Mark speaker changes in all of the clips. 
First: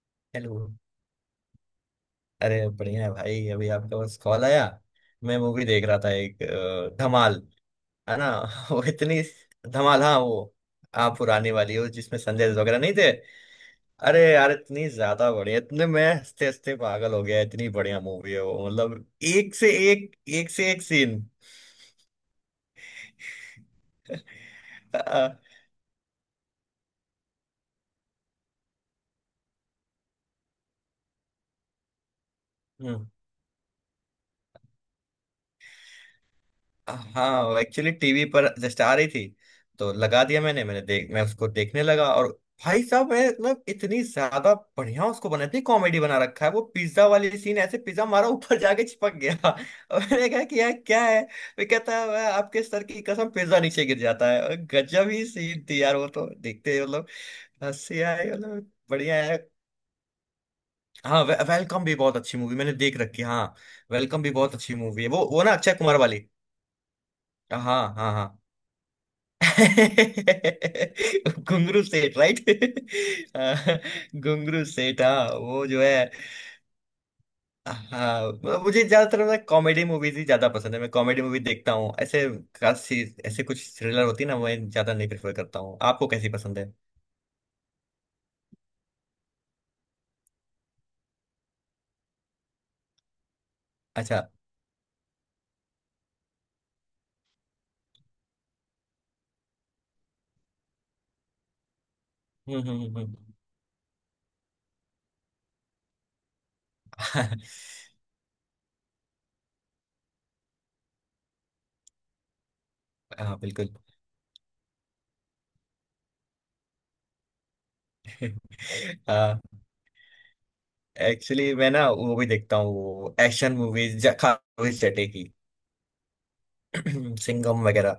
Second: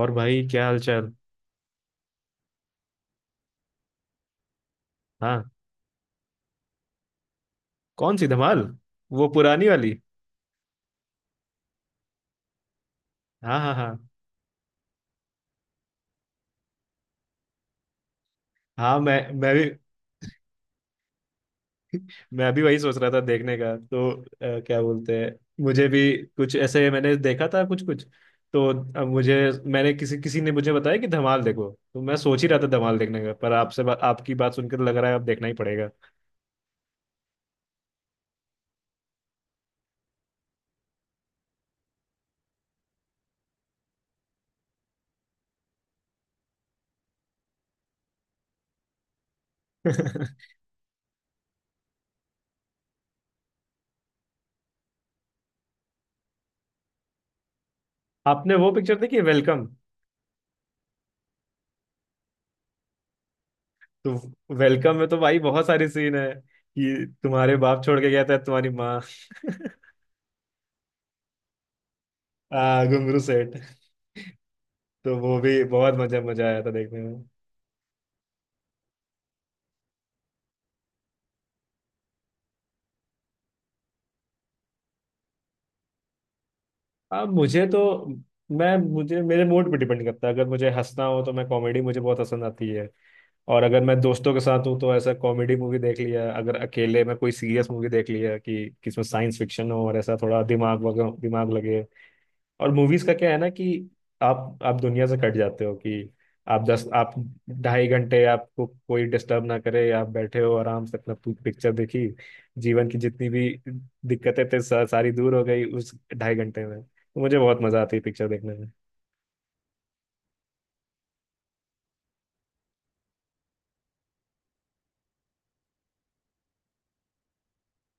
Speaker 1: और भाई क्या
Speaker 2: हेलो।
Speaker 1: हाल चाल।
Speaker 2: अरे बढ़िया है भाई। अभी आपका बस कॉल आया। मैं
Speaker 1: हाँ।
Speaker 2: मूवी देख रहा था एक धमाल।
Speaker 1: कौन
Speaker 2: है
Speaker 1: सी
Speaker 2: ना।
Speaker 1: धमाल।
Speaker 2: वो इतनी
Speaker 1: वो पुरानी वाली।
Speaker 2: धमाल। हाँ वो। हाँ पुरानी वाली वो जिसमें संजय दत्त वगैरह नहीं थे।
Speaker 1: हाँ हाँ हाँ।
Speaker 2: अरे यार इतनी ज्यादा बढ़िया इतने मैं हंसते हंसते पागल हो गया। इतनी बढ़िया मूवी है वो
Speaker 1: हाँ
Speaker 2: मतलब।
Speaker 1: मैं भी।
Speaker 2: एक से एक सीन।
Speaker 1: मैं भी वही सोच रहा था देखने का क्या बोलते हैं।
Speaker 2: हम्म।
Speaker 1: मुझे भी कुछ ऐसे मैंने देखा था कुछ कुछ। तो अब मुझे मैंने किसी किसी ने मुझे बताया कि धमाल देखो, तो मैं सोच ही रहा था धमाल देखने का, पर आपकी बात सुनकर तो लग रहा है अब देखना ही पड़ेगा।
Speaker 2: हाँ एक्चुअली टीवी पर जस्ट आ रही थी तो लगा दिया मैंने मैंने देख मैं उसको देखने लगा। और भाई साहब मैं मतलब इतनी ज्यादा बढ़िया उसको बना इतनी कॉमेडी बना रखा है। वो पिज्जा वाली सीन ऐसे पिज्जा मारा ऊपर जाके चिपक गया। और मैंने कहा कि यार क्या है वो कहता है "मैं आपके सर की कसम पिज्जा नीचे गिर जाता है और गजब ही सीन थी यार। वो तो देखते ही मतलब हंसी आए
Speaker 1: आपने वो
Speaker 2: मतलब
Speaker 1: पिक्चर देखी है,
Speaker 2: बढ़िया है।
Speaker 1: वेलकम।
Speaker 2: हाँ वेलकम भी बहुत अच्छी मूवी मैंने देख रखी है हाँ।
Speaker 1: तो
Speaker 2: वेलकम भी बहुत अच्छी
Speaker 1: वेलकम
Speaker 2: मूवी
Speaker 1: में
Speaker 2: है
Speaker 1: तो
Speaker 2: वो।
Speaker 1: भाई
Speaker 2: वो ना
Speaker 1: बहुत
Speaker 2: अक्षय
Speaker 1: सारी
Speaker 2: कुमार
Speaker 1: सीन
Speaker 2: वाली।
Speaker 1: है कि तुम्हारे
Speaker 2: हाँ
Speaker 1: बाप छोड़
Speaker 2: हाँ
Speaker 1: के गया
Speaker 2: हाँ।
Speaker 1: था तुम्हारी माँ।
Speaker 2: घुंगरू सेठ राइट।
Speaker 1: घुंगरू सेठ।
Speaker 2: घुंगरू सेठ
Speaker 1: तो
Speaker 2: हाँ
Speaker 1: वो भी
Speaker 2: वो जो
Speaker 1: बहुत
Speaker 2: है।
Speaker 1: मजा मजा आया था देखने में।
Speaker 2: हाँ मुझे ज्यादातर ना कॉमेडी मूवीज ही ज्यादा पसंद है। मैं कॉमेडी मूवी देखता हूँ ऐसे। खास चीज ऐसे कुछ थ्रिलर होती है ना मैं ज्यादा नहीं प्रेफर करता हूँ। आपको कैसी पसंद है।
Speaker 1: अब मुझे तो मैं मुझे मेरे मूड पे डिपेंड करता है। अगर मुझे हंसना हो तो मैं कॉमेडी, मुझे बहुत पसंद आती है। और अगर मैं
Speaker 2: अच्छा।
Speaker 1: दोस्तों के साथ हूँ तो ऐसा कॉमेडी मूवी देख लिया, अगर अकेले मैं कोई सीरियस मूवी देख लिया कि किसमें साइंस फिक्शन हो और ऐसा थोड़ा दिमाग वगैरह दिमाग लगे।
Speaker 2: हम्म,
Speaker 1: और
Speaker 2: हम्म,
Speaker 1: मूवीज का
Speaker 2: हम्म।
Speaker 1: क्या है ना कि आप दुनिया से कट जाते हो कि आप 2.5 घंटे आपको कोई डिस्टर्ब ना करे, आप बैठे हो आराम से अपना पिक्चर देखी। जीवन की जितनी
Speaker 2: हाँ
Speaker 1: भी
Speaker 2: बिल्कुल।
Speaker 1: दिक्कतें थे सारी दूर हो गई उस 2.5 घंटे में, तो मुझे बहुत मजा आती है पिक्चर देखने में।
Speaker 2: हाँ एक्चुअली मैं ना वो भी देखता हूँ वो एक्शन मूवीज खास जटे की। सिंघम वगैरह।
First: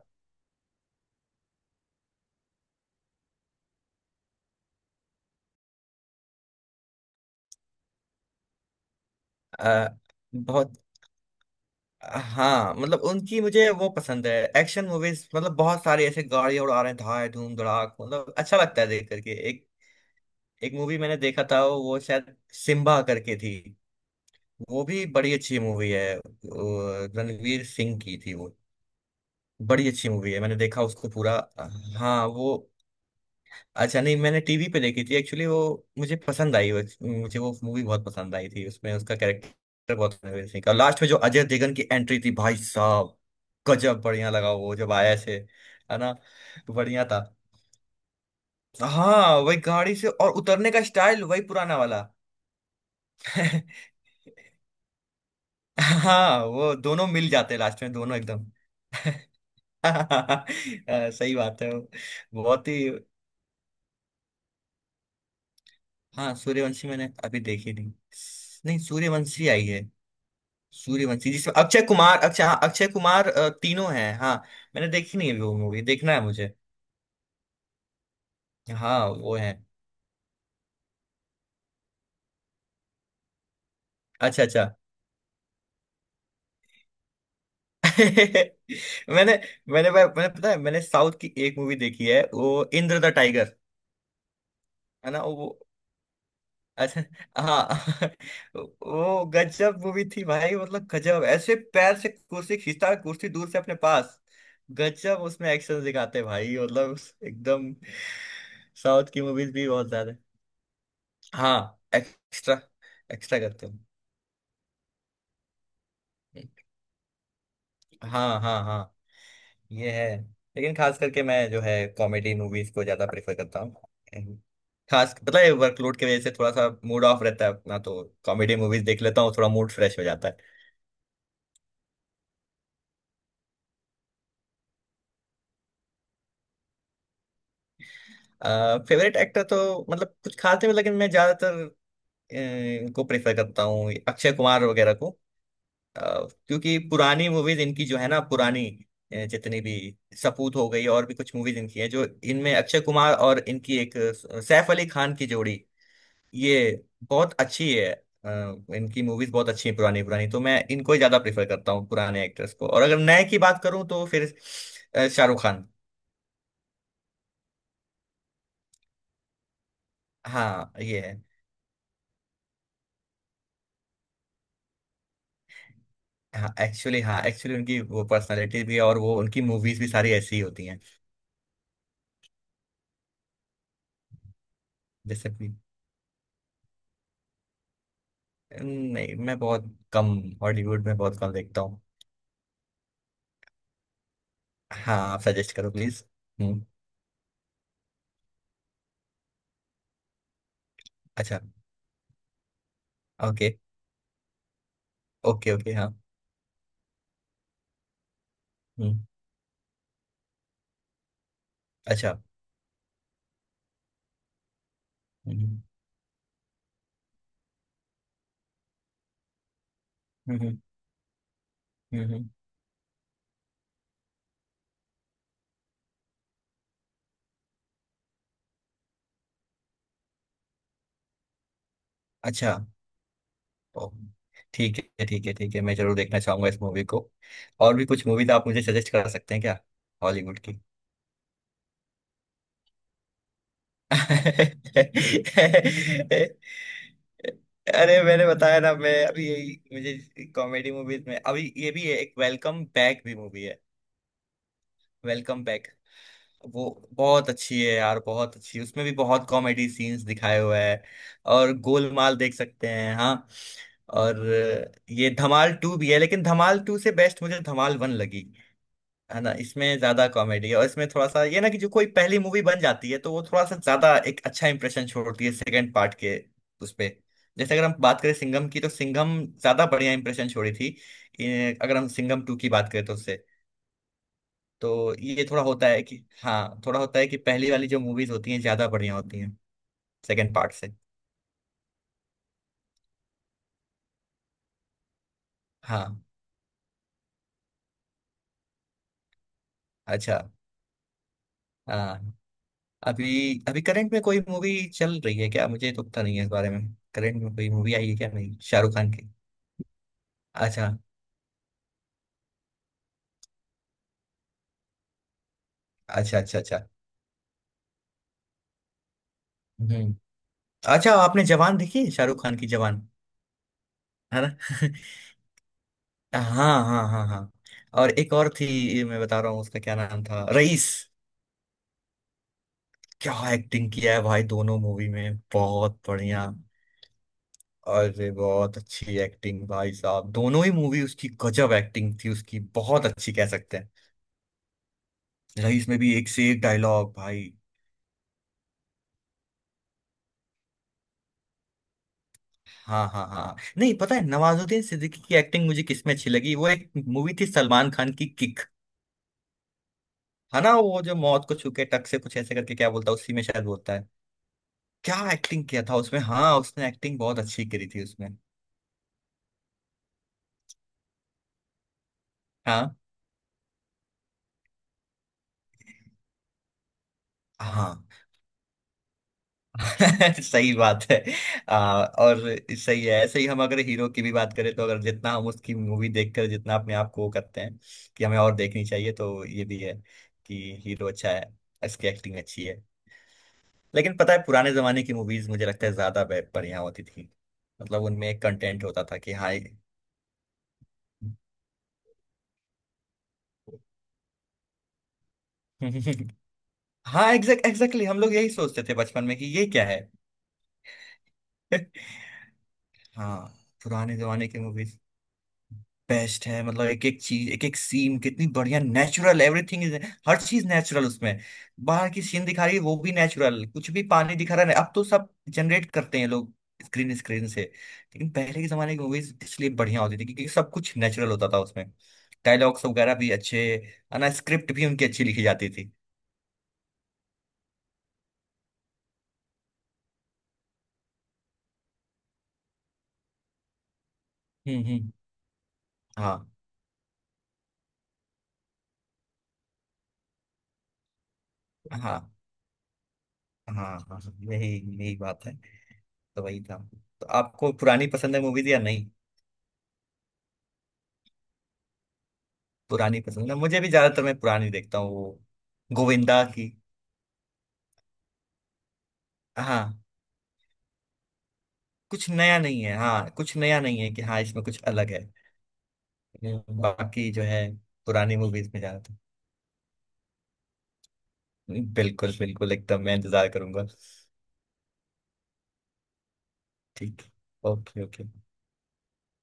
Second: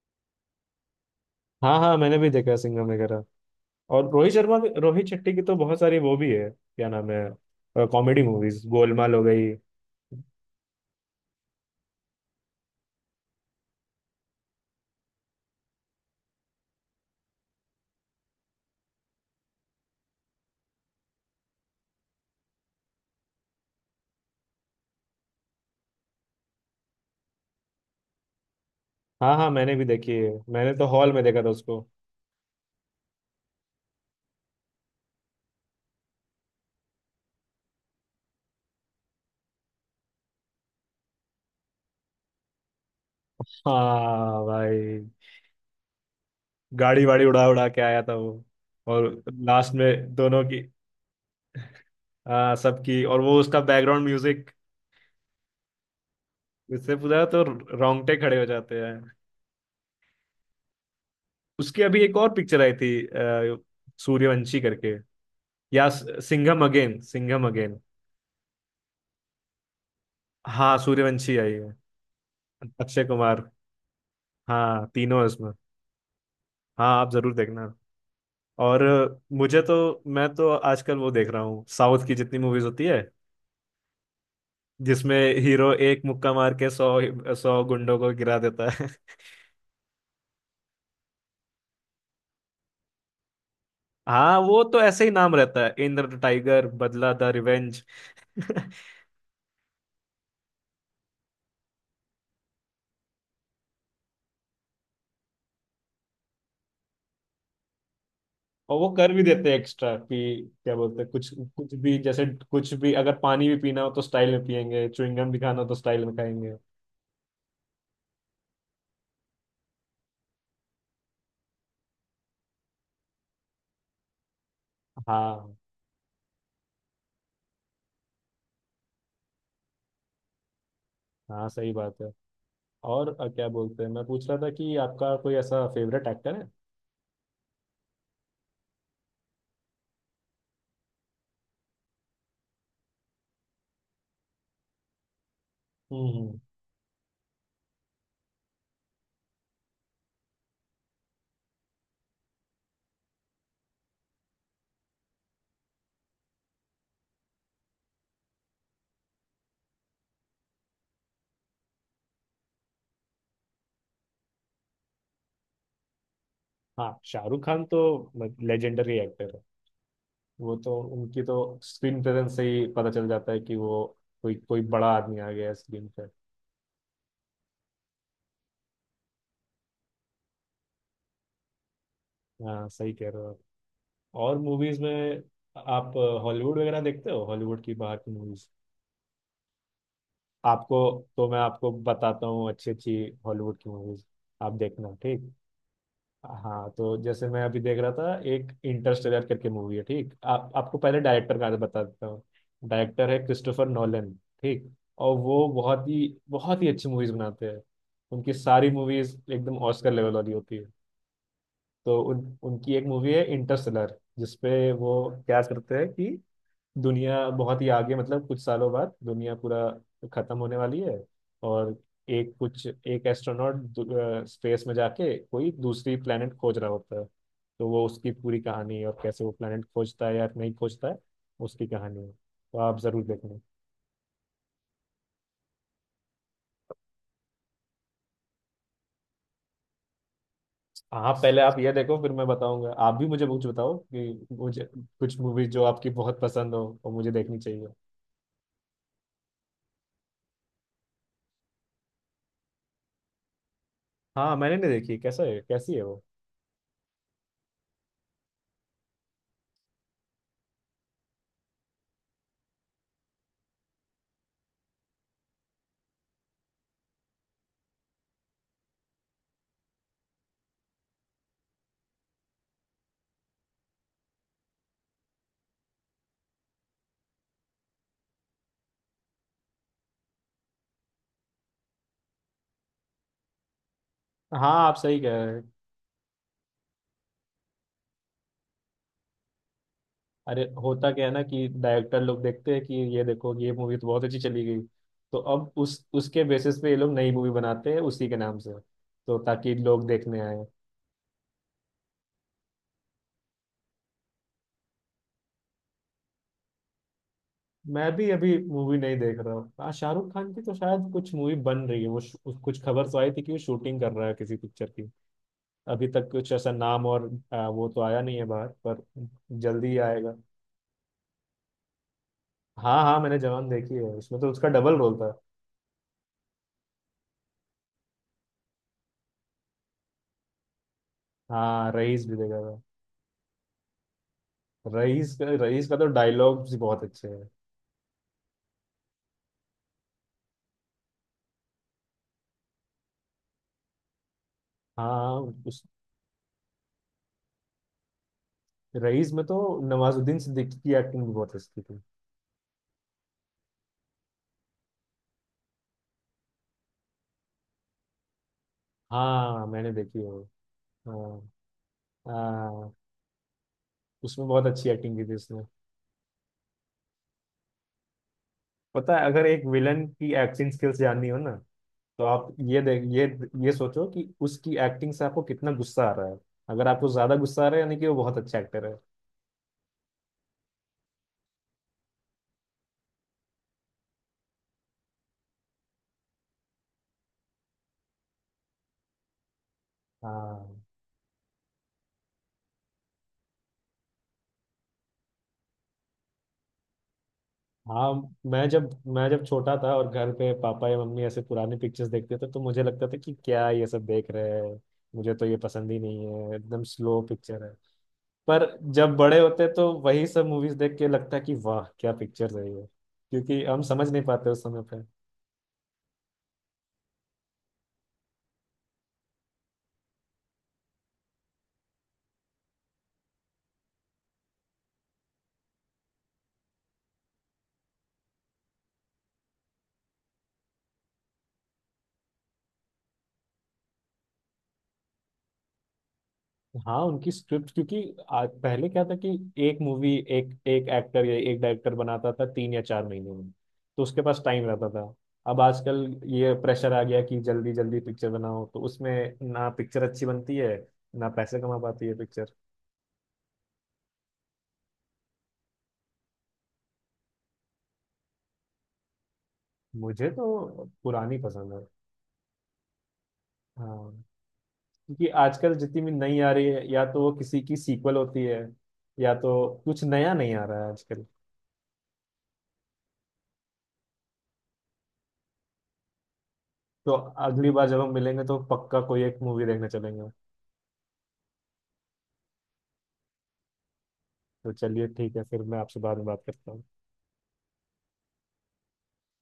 Speaker 1: हाँ हाँ, मैंने भी देखा है सिंघम वगैरह, और रोहित शर्मा रोहित शेट्टी की तो बहुत सारी वो भी है, क्या नाम है, कॉमेडी मूवीज गोलमाल हो गई।
Speaker 2: आ, बहुत। हाँ मतलब उनकी मुझे वो पसंद है एक्शन मूवीज मतलब बहुत सारे ऐसे गाड़ियां उड़ा रहे हैं धाए धूम धड़ाक मतलब अच्छा लगता है देख करके। एक एक मूवी मैंने देखा था वो शायद सिम्बा करके थी। वो भी बड़ी अच्छी मूवी है वो रणवीर सिंह की थी वो
Speaker 1: हाँ हाँ, मैंने भी
Speaker 2: बड़ी अच्छी
Speaker 1: देखी है,
Speaker 2: मूवी है। मैंने
Speaker 1: मैंने
Speaker 2: देखा
Speaker 1: तो
Speaker 2: उसको
Speaker 1: हॉल में
Speaker 2: पूरा।
Speaker 1: देखा था उसको।
Speaker 2: हाँ वो। अच्छा नहीं मैंने टीवी पे देखी थी एक्चुअली वो। मुझे पसंद आई वो। मुझे वो मूवी बहुत पसंद आई थी। उसमें उसका कैरेक्टर बहुत कन्विंसिंग और लास्ट में जो अजय देवगन की एंट्री थी भाई साहब गजब बढ़िया
Speaker 1: हाँ
Speaker 2: लगा वो जब
Speaker 1: भाई,
Speaker 2: आया से। है ना। बढ़िया
Speaker 1: गाड़ी
Speaker 2: था।
Speaker 1: वाड़ी उड़ा उड़ा के आया था वो। और
Speaker 2: हाँ वही
Speaker 1: लास्ट
Speaker 2: गाड़ी से
Speaker 1: में
Speaker 2: और
Speaker 1: दोनों की,
Speaker 2: उतरने का स्टाइल वही पुराना वाला।
Speaker 1: हाँ सबकी, और वो उसका बैकग्राउंड म्यूजिक।
Speaker 2: हाँ वो
Speaker 1: इससे
Speaker 2: दोनों
Speaker 1: पूछा
Speaker 2: मिल
Speaker 1: तो
Speaker 2: जाते लास्ट में
Speaker 1: रोंगटे
Speaker 2: दोनों
Speaker 1: खड़े
Speaker 2: एकदम।
Speaker 1: हो जाते हैं।
Speaker 2: हाँ, सही बात है
Speaker 1: उसकी
Speaker 2: वो।
Speaker 1: अभी एक और पिक्चर
Speaker 2: बहुत
Speaker 1: आई
Speaker 2: ही।
Speaker 1: थी सूर्यवंशी करके, या
Speaker 2: हाँ
Speaker 1: सिंघम
Speaker 2: सूर्यवंशी
Speaker 1: अगेन,
Speaker 2: मैंने अभी
Speaker 1: सिंघम
Speaker 2: देखी
Speaker 1: अगेन।
Speaker 2: नहीं। नहीं सूर्यवंशी आई है।
Speaker 1: हाँ
Speaker 2: सूर्यवंशी
Speaker 1: सूर्यवंशी आई
Speaker 2: जिसमें
Speaker 1: है।
Speaker 2: अक्षय कुमार अक्षय हाँ अक्षय
Speaker 1: अक्षय
Speaker 2: कुमार
Speaker 1: कुमार,
Speaker 2: तीनों हैं। हाँ
Speaker 1: हाँ
Speaker 2: मैंने देखी
Speaker 1: तीनों है
Speaker 2: नहीं है
Speaker 1: इसमें।
Speaker 2: वो मूवी। देखना है मुझे।
Speaker 1: हाँ आप जरूर देखना। और
Speaker 2: हाँ वो है।
Speaker 1: मुझे तो मैं तो आजकल वो देख रहा हूँ, साउथ की जितनी मूवीज होती है
Speaker 2: अच्छा अच्छा।
Speaker 1: जिसमें हीरो एक मुक्का मार के सौ सौ गुंडों को गिरा देता है।
Speaker 2: मैंने मैंने भाई मैंने पता है मैंने साउथ की एक मूवी देखी है वो इंद्र द टाइगर।
Speaker 1: हाँ वो तो ऐसे
Speaker 2: है
Speaker 1: ही
Speaker 2: ना
Speaker 1: नाम
Speaker 2: वो।
Speaker 1: रहता है, इंद्र द टाइगर,
Speaker 2: अच्छा।
Speaker 1: बदला द रिवेंज।
Speaker 2: हाँ। वो गजब मूवी थी भाई मतलब गजब ऐसे पैर से कुर्सी खींचता कुर्सी दूर से अपने पास। गजब उसमें एक्शन दिखाते भाई मतलब एकदम।
Speaker 1: और वो कर
Speaker 2: साउथ की
Speaker 1: भी देते
Speaker 2: मूवीज
Speaker 1: हैं
Speaker 2: भी बहुत
Speaker 1: एक्स्ट्रा
Speaker 2: ज्यादा।
Speaker 1: कि क्या बोलते हैं, कुछ
Speaker 2: हाँ
Speaker 1: कुछ भी, जैसे
Speaker 2: एक्स्ट्रा
Speaker 1: कुछ भी अगर
Speaker 2: एक्स्ट्रा
Speaker 1: पानी भी
Speaker 2: करते हो।
Speaker 1: पीना हो तो स्टाइल में पियेंगे, च्युइंगम भी खाना हो तो स्टाइल में खाएंगे।
Speaker 2: हाँ हाँ हाँ। ये है। लेकिन खास करके मैं जो है कॉमेडी मूवीज को ज्यादा प्रेफर करता हूँ। खास
Speaker 1: हाँ
Speaker 2: मतलब वर्कलोड की वजह से थोड़ा सा मूड ऑफ रहता है अपना तो कॉमेडी मूवीज देख लेता हूँ। थोड़ा मूड फ्रेश हो जाता
Speaker 1: हाँ, सही बात है। और क्या बोलते हैं, मैं पूछ रहा था कि आपका कोई ऐसा फेवरेट एक्टर है।
Speaker 2: है। फेवरेट एक्टर तो मतलब कुछ खास नहीं लेकिन मैं ज्यादातर इनको प्रेफर करता हूँ अक्षय कुमार वगैरह को।
Speaker 1: हम्म।
Speaker 2: क्योंकि पुरानी मूवीज इनकी जो है ना पुरानी जितनी भी सपूत हो गई और भी कुछ मूवीज इनकी है जो इनमें अक्षय कुमार और इनकी एक सैफ अली खान की जोड़ी ये बहुत अच्छी है। अ, इनकी मूवीज बहुत अच्छी हैं पुरानी पुरानी तो मैं इनको ही ज्यादा प्रेफर करता हूँ पुराने एक्टर्स को। और अगर नए की बात करूँ तो फिर शाहरुख खान।
Speaker 1: हाँ शाहरुख खान तो लेजेंडरी एक्टर है। वो
Speaker 2: हाँ
Speaker 1: तो
Speaker 2: ये है।
Speaker 1: उनकी तो स्क्रीन प्रेजेंस से ही पता चल जाता है कि वो कोई कोई बड़ा आदमी आ गया है स्क्रीन पे।
Speaker 2: हाँ एक्चुअली उनकी वो पर्सनालिटी भी है और वो उनकी मूवीज भी सारी ऐसी ही होती हैं।
Speaker 1: हाँ सही कह रहे हो आप। और मूवीज में
Speaker 2: जैसे कि।
Speaker 1: आप हॉलीवुड वगैरह देखते हो, हॉलीवुड की बाहर की मूवीज।
Speaker 2: नहीं मैं बहुत कम
Speaker 1: आपको
Speaker 2: हॉलीवुड में बहुत
Speaker 1: तो
Speaker 2: कम
Speaker 1: मैं
Speaker 2: देखता
Speaker 1: आपको
Speaker 2: हूँ।
Speaker 1: बताता हूँ, अच्छी अच्छी हॉलीवुड की मूवीज आप देखना,
Speaker 2: हाँ आप
Speaker 1: ठीक।
Speaker 2: सजेस्ट करो प्लीज। हम्म।
Speaker 1: हाँ तो जैसे मैं अभी देख रहा था, एक इंटरस्टेलर करके मूवी है, ठीक। आप आपको पहले डायरेक्टर
Speaker 2: अच्छा।
Speaker 1: का बता देता हूँ। डायरेक्टर है
Speaker 2: ओके।
Speaker 1: क्रिस्टोफर नोलन, ठीक। और वो
Speaker 2: ओके ओके हाँ।
Speaker 1: बहुत ही अच्छी मूवीज बनाते हैं, उनकी सारी
Speaker 2: हम्म।
Speaker 1: मूवीज एकदम ऑस्कर लेवल वाली होती है। तो
Speaker 2: अच्छा।
Speaker 1: उन उनकी एक मूवी है इंटरस्टेलर, जिसपे वो क्या
Speaker 2: हम्म,
Speaker 1: करते हैं कि दुनिया बहुत ही आगे, मतलब कुछ सालों बाद दुनिया पूरा खत्म
Speaker 2: हम्म, हम्म।
Speaker 1: होने वाली है, और
Speaker 2: हम्म, हम्म,
Speaker 1: एक कुछ एक एस्ट्रोनॉट स्पेस में जाके कोई दूसरी प्लेनेट खोज रहा होता है, तो वो उसकी पूरी कहानी है और कैसे वो प्लेनेट खोजता है या नहीं खोजता है, उसकी कहानी है,
Speaker 2: अच्छा।
Speaker 1: तो आप जरूर देखना।
Speaker 2: ओ, ठीक है ठीक है ठीक है मैं जरूर देखना चाहूंगा इस मूवी को। और भी कुछ मूवीज आप मुझे सजेस्ट कर सकते हैं क्या हॉलीवुड की।
Speaker 1: हाँ पहले आप ये देखो, फिर मैं बताऊंगा। आप भी मुझे कुछ बताओ कि मुझे कुछ मूवीज जो आपकी बहुत पसंद हो और मुझे देखनी चाहिए।
Speaker 2: अरे मैंने बताया ना मैं अभी यही मुझे कॉमेडी मूवीज में अभी ये भी है एक वेलकम बैक भी मूवी है।
Speaker 1: हाँ मैंने नहीं देखी, कैसा है,
Speaker 2: वेलकम बैक
Speaker 1: कैसी है वो।
Speaker 2: वो बहुत अच्छी है यार बहुत अच्छी उसमें भी बहुत कॉमेडी सीन्स दिखाए हुए हैं। और गोलमाल देख सकते हैं हाँ। और ये धमाल टू भी है लेकिन धमाल टू से बेस्ट मुझे धमाल वन लगी। है ना। इसमें ज्यादा कॉमेडी है और इसमें थोड़ा सा ये ना कि जो कोई पहली मूवी बन जाती है तो वो थोड़ा सा ज्यादा एक अच्छा इंप्रेशन छोड़ती है सेकंड पार्ट के उस पे। जैसे अगर हम बात करें सिंघम की तो सिंघम ज्यादा बढ़िया इंप्रेशन छोड़ी थी। अगर हम सिंघम टू की बात करें तो उससे।
Speaker 1: हाँ आप
Speaker 2: तो
Speaker 1: सही कह
Speaker 2: ये
Speaker 1: रहे हैं।
Speaker 2: थोड़ा होता है कि हाँ थोड़ा होता है कि पहली वाली जो मूवीज होती हैं ज्यादा बढ़िया होती हैं सेकंड
Speaker 1: अरे
Speaker 2: पार्ट से।
Speaker 1: होता क्या है ना कि डायरेक्टर लोग देखते हैं कि ये देखो ये मूवी तो बहुत अच्छी चली गई, तो अब उस
Speaker 2: हाँ।
Speaker 1: उसके बेसिस पे ये लोग नई मूवी बनाते हैं उसी के नाम से, तो ताकि लोग
Speaker 2: अच्छा।
Speaker 1: देखने आए।
Speaker 2: हाँ। अभी अभी करंट में कोई मूवी चल रही है क्या मुझे तो पता नहीं है इस बारे में। करंट में कोई मूवी आई
Speaker 1: मैं
Speaker 2: है क्या
Speaker 1: भी
Speaker 2: नहीं
Speaker 1: अभी
Speaker 2: शाहरुख
Speaker 1: मूवी
Speaker 2: खान
Speaker 1: नहीं
Speaker 2: की।
Speaker 1: देख रहा हूँ। हाँ शाहरुख खान की तो
Speaker 2: अच्छा
Speaker 1: शायद कुछ मूवी बन रही है, वो कुछ खबर तो आई थी कि वो शूटिंग कर रहा है किसी पिक्चर की। अभी तक
Speaker 2: अच्छा
Speaker 1: कुछ
Speaker 2: अच्छा।
Speaker 1: ऐसा
Speaker 2: अच्छा।
Speaker 1: नाम और वो तो आया नहीं है बाहर पर। जल्दी ही
Speaker 2: हम्म।
Speaker 1: आएगा।
Speaker 2: अच्छा आपने जवान देखी है शाहरुख खान की
Speaker 1: हाँ
Speaker 2: जवान।
Speaker 1: हाँ, मैंने जवान देखी है, उसमें
Speaker 2: है
Speaker 1: तो
Speaker 2: ना।
Speaker 1: उसका डबल रोल था।
Speaker 2: हाँ हाँ हाँ हाँ। और एक और थी ये मैं बता रहा हूँ उसका क्या नाम था रईस।
Speaker 1: हाँ रईस भी देखा था।
Speaker 2: क्या एक्टिंग किया है भाई दोनों मूवी
Speaker 1: रईस
Speaker 2: में
Speaker 1: का रईस का
Speaker 2: बहुत
Speaker 1: तो
Speaker 2: बढ़िया।
Speaker 1: डायलॉग्स भी बहुत अच्छे हैं।
Speaker 2: अरे बहुत अच्छी एक्टिंग भाई साहब दोनों ही मूवी उसकी गजब एक्टिंग थी उसकी बहुत अच्छी कह सकते हैं।
Speaker 1: हाँ उस
Speaker 2: रईस में भी एक से एक डायलॉग भाई।
Speaker 1: रईस में तो नवाजुद्दीन सिद्दीकी की एक्टिंग भी बहुत अच्छी थी।
Speaker 2: हाँ हाँ हाँ नहीं पता है नवाजुद्दीन सिद्दीकी की एक्टिंग मुझे किसमें अच्छी लगी वो एक मूवी थी सलमान खान की किक।
Speaker 1: हाँ मैंने देखी है वो।
Speaker 2: है ना वो जो मौत
Speaker 1: हाँ
Speaker 2: को छू के टक से कुछ ऐसे करके क्या
Speaker 1: हाँ,
Speaker 2: बोलता है उसी में शायद बोलता है।
Speaker 1: उसमें बहुत अच्छी
Speaker 2: क्या
Speaker 1: एक्टिंग की थी उसने।
Speaker 2: एक्टिंग किया था उसमें। हाँ उसने एक्टिंग बहुत अच्छी करी थी उसमें।
Speaker 1: पता है, अगर एक विलन की एक्टिंग स्किल्स जाननी हो ना, तो आप ये
Speaker 2: हाँ
Speaker 1: देख ये ये सोचो कि उसकी एक्टिंग से आपको कितना गुस्सा आ रहा है। अगर आपको ज्यादा गुस्सा आ रहा है यानी
Speaker 2: हाँ।
Speaker 1: कि वो बहुत अच्छा एक्टर है।
Speaker 2: सही बात है। और सही है ऐसे ही हम अगर हीरो की भी बात करें तो अगर जितना हम उसकी मूवी देखकर जितना अपने आप को वो करते हैं कि हमें और देखनी चाहिए तो ये भी है कि
Speaker 1: हाँ
Speaker 2: हीरो अच्छा है। इसकी एक्टिंग अच्छी है। लेकिन पता है पुराने जमाने की मूवीज मुझे लगता है ज्यादा बढ़िया होती थी। मतलब
Speaker 1: हाँ,
Speaker 2: उनमें एक
Speaker 1: मैं
Speaker 2: कंटेंट
Speaker 1: जब
Speaker 2: होता था
Speaker 1: मैं
Speaker 2: कि
Speaker 1: जब
Speaker 2: हाँ।
Speaker 1: छोटा था और घर पे पापा या मम्मी ऐसे पुराने पिक्चर्स देखते थे तो मुझे लगता था कि क्या ये सब देख रहे हैं, मुझे तो ये पसंद ही नहीं है, एकदम स्लो
Speaker 2: हाँ
Speaker 1: पिक्चर
Speaker 2: एग्जैक्ट
Speaker 1: है।
Speaker 2: एग्जैक्टली हम लोग यही
Speaker 1: पर
Speaker 2: सोचते थे
Speaker 1: जब
Speaker 2: बचपन में
Speaker 1: बड़े
Speaker 2: कि ये
Speaker 1: होते
Speaker 2: क्या
Speaker 1: तो
Speaker 2: है।
Speaker 1: वही सब मूवीज देख के लगता है कि वाह क्या पिक्चर है ये,
Speaker 2: हाँ।
Speaker 1: क्योंकि हम समझ
Speaker 2: पुराने
Speaker 1: नहीं
Speaker 2: जमाने
Speaker 1: पाते
Speaker 2: की
Speaker 1: उस समय
Speaker 2: मूवीज
Speaker 1: पे।
Speaker 2: बेस्ट है मतलब एक एक चीज एक एक सीन कितनी बढ़िया नेचुरल एवरीथिंग इज। हर चीज नेचुरल उसमें। बाहर की सीन दिखा रही है वो भी नेचुरल कुछ भी पानी दिखा रहा है अब तो सब जनरेट करते हैं लोग स्क्रीन स्क्रीन से। लेकिन पहले के जमाने की मूवीज इसलिए बढ़िया होती थी क्योंकि सब कुछ नेचुरल होता था उसमें। डायलॉग्स वगैरह भी अच्छे। है ना। स्क्रिप्ट भी उनकी अच्छी लिखी जाती थी।
Speaker 1: हाँ उनकी स्क्रिप्ट, क्योंकि आज पहले क्या था कि एक मूवी एक एक एक्टर या एक डायरेक्टर बनाता था 3 या 4 महीने में, तो उसके पास टाइम
Speaker 2: हम्म,
Speaker 1: रहता था।
Speaker 2: हम्म,
Speaker 1: अब आजकल
Speaker 2: हाँ
Speaker 1: ये प्रेशर आ गया कि जल्दी जल्दी पिक्चर बनाओ, तो उसमें ना पिक्चर अच्छी बनती है, ना पैसे कमा पाती है
Speaker 2: हाँ
Speaker 1: पिक्चर।
Speaker 2: हाँ हाँ। यही यही बात है। तो वही था। तो आपको पुरानी पसंद है मूवीज या नहीं।
Speaker 1: मुझे तो पुरानी पसंद है।
Speaker 2: पुरानी पसंद है मुझे भी
Speaker 1: हाँ
Speaker 2: ज्यादातर मैं पुरानी देखता हूँ
Speaker 1: क्योंकि
Speaker 2: वो।
Speaker 1: आजकल जितनी भी नई
Speaker 2: गोविंदा
Speaker 1: आ रही
Speaker 2: की।
Speaker 1: है या तो वो किसी की सीक्वल होती है, या तो
Speaker 2: हाँ
Speaker 1: कुछ नया नहीं आ रहा है आजकल।
Speaker 2: कुछ नया नहीं है हाँ कुछ नया नहीं है कि हाँ इसमें कुछ अलग है।
Speaker 1: तो
Speaker 2: बाकी जो है
Speaker 1: अगली बार जब हम
Speaker 2: पुरानी
Speaker 1: मिलेंगे तो
Speaker 2: मूवीज में
Speaker 1: पक्का
Speaker 2: ज्यादातर
Speaker 1: कोई एक मूवी देखने चलेंगे।
Speaker 2: बिल्कुल बिल्कुल एकदम मैं इंतजार करूंगा।
Speaker 1: तो चलिए ठीक है, फिर मैं आपसे बाद में बात करता हूँ।
Speaker 2: ठीक। Okay okay.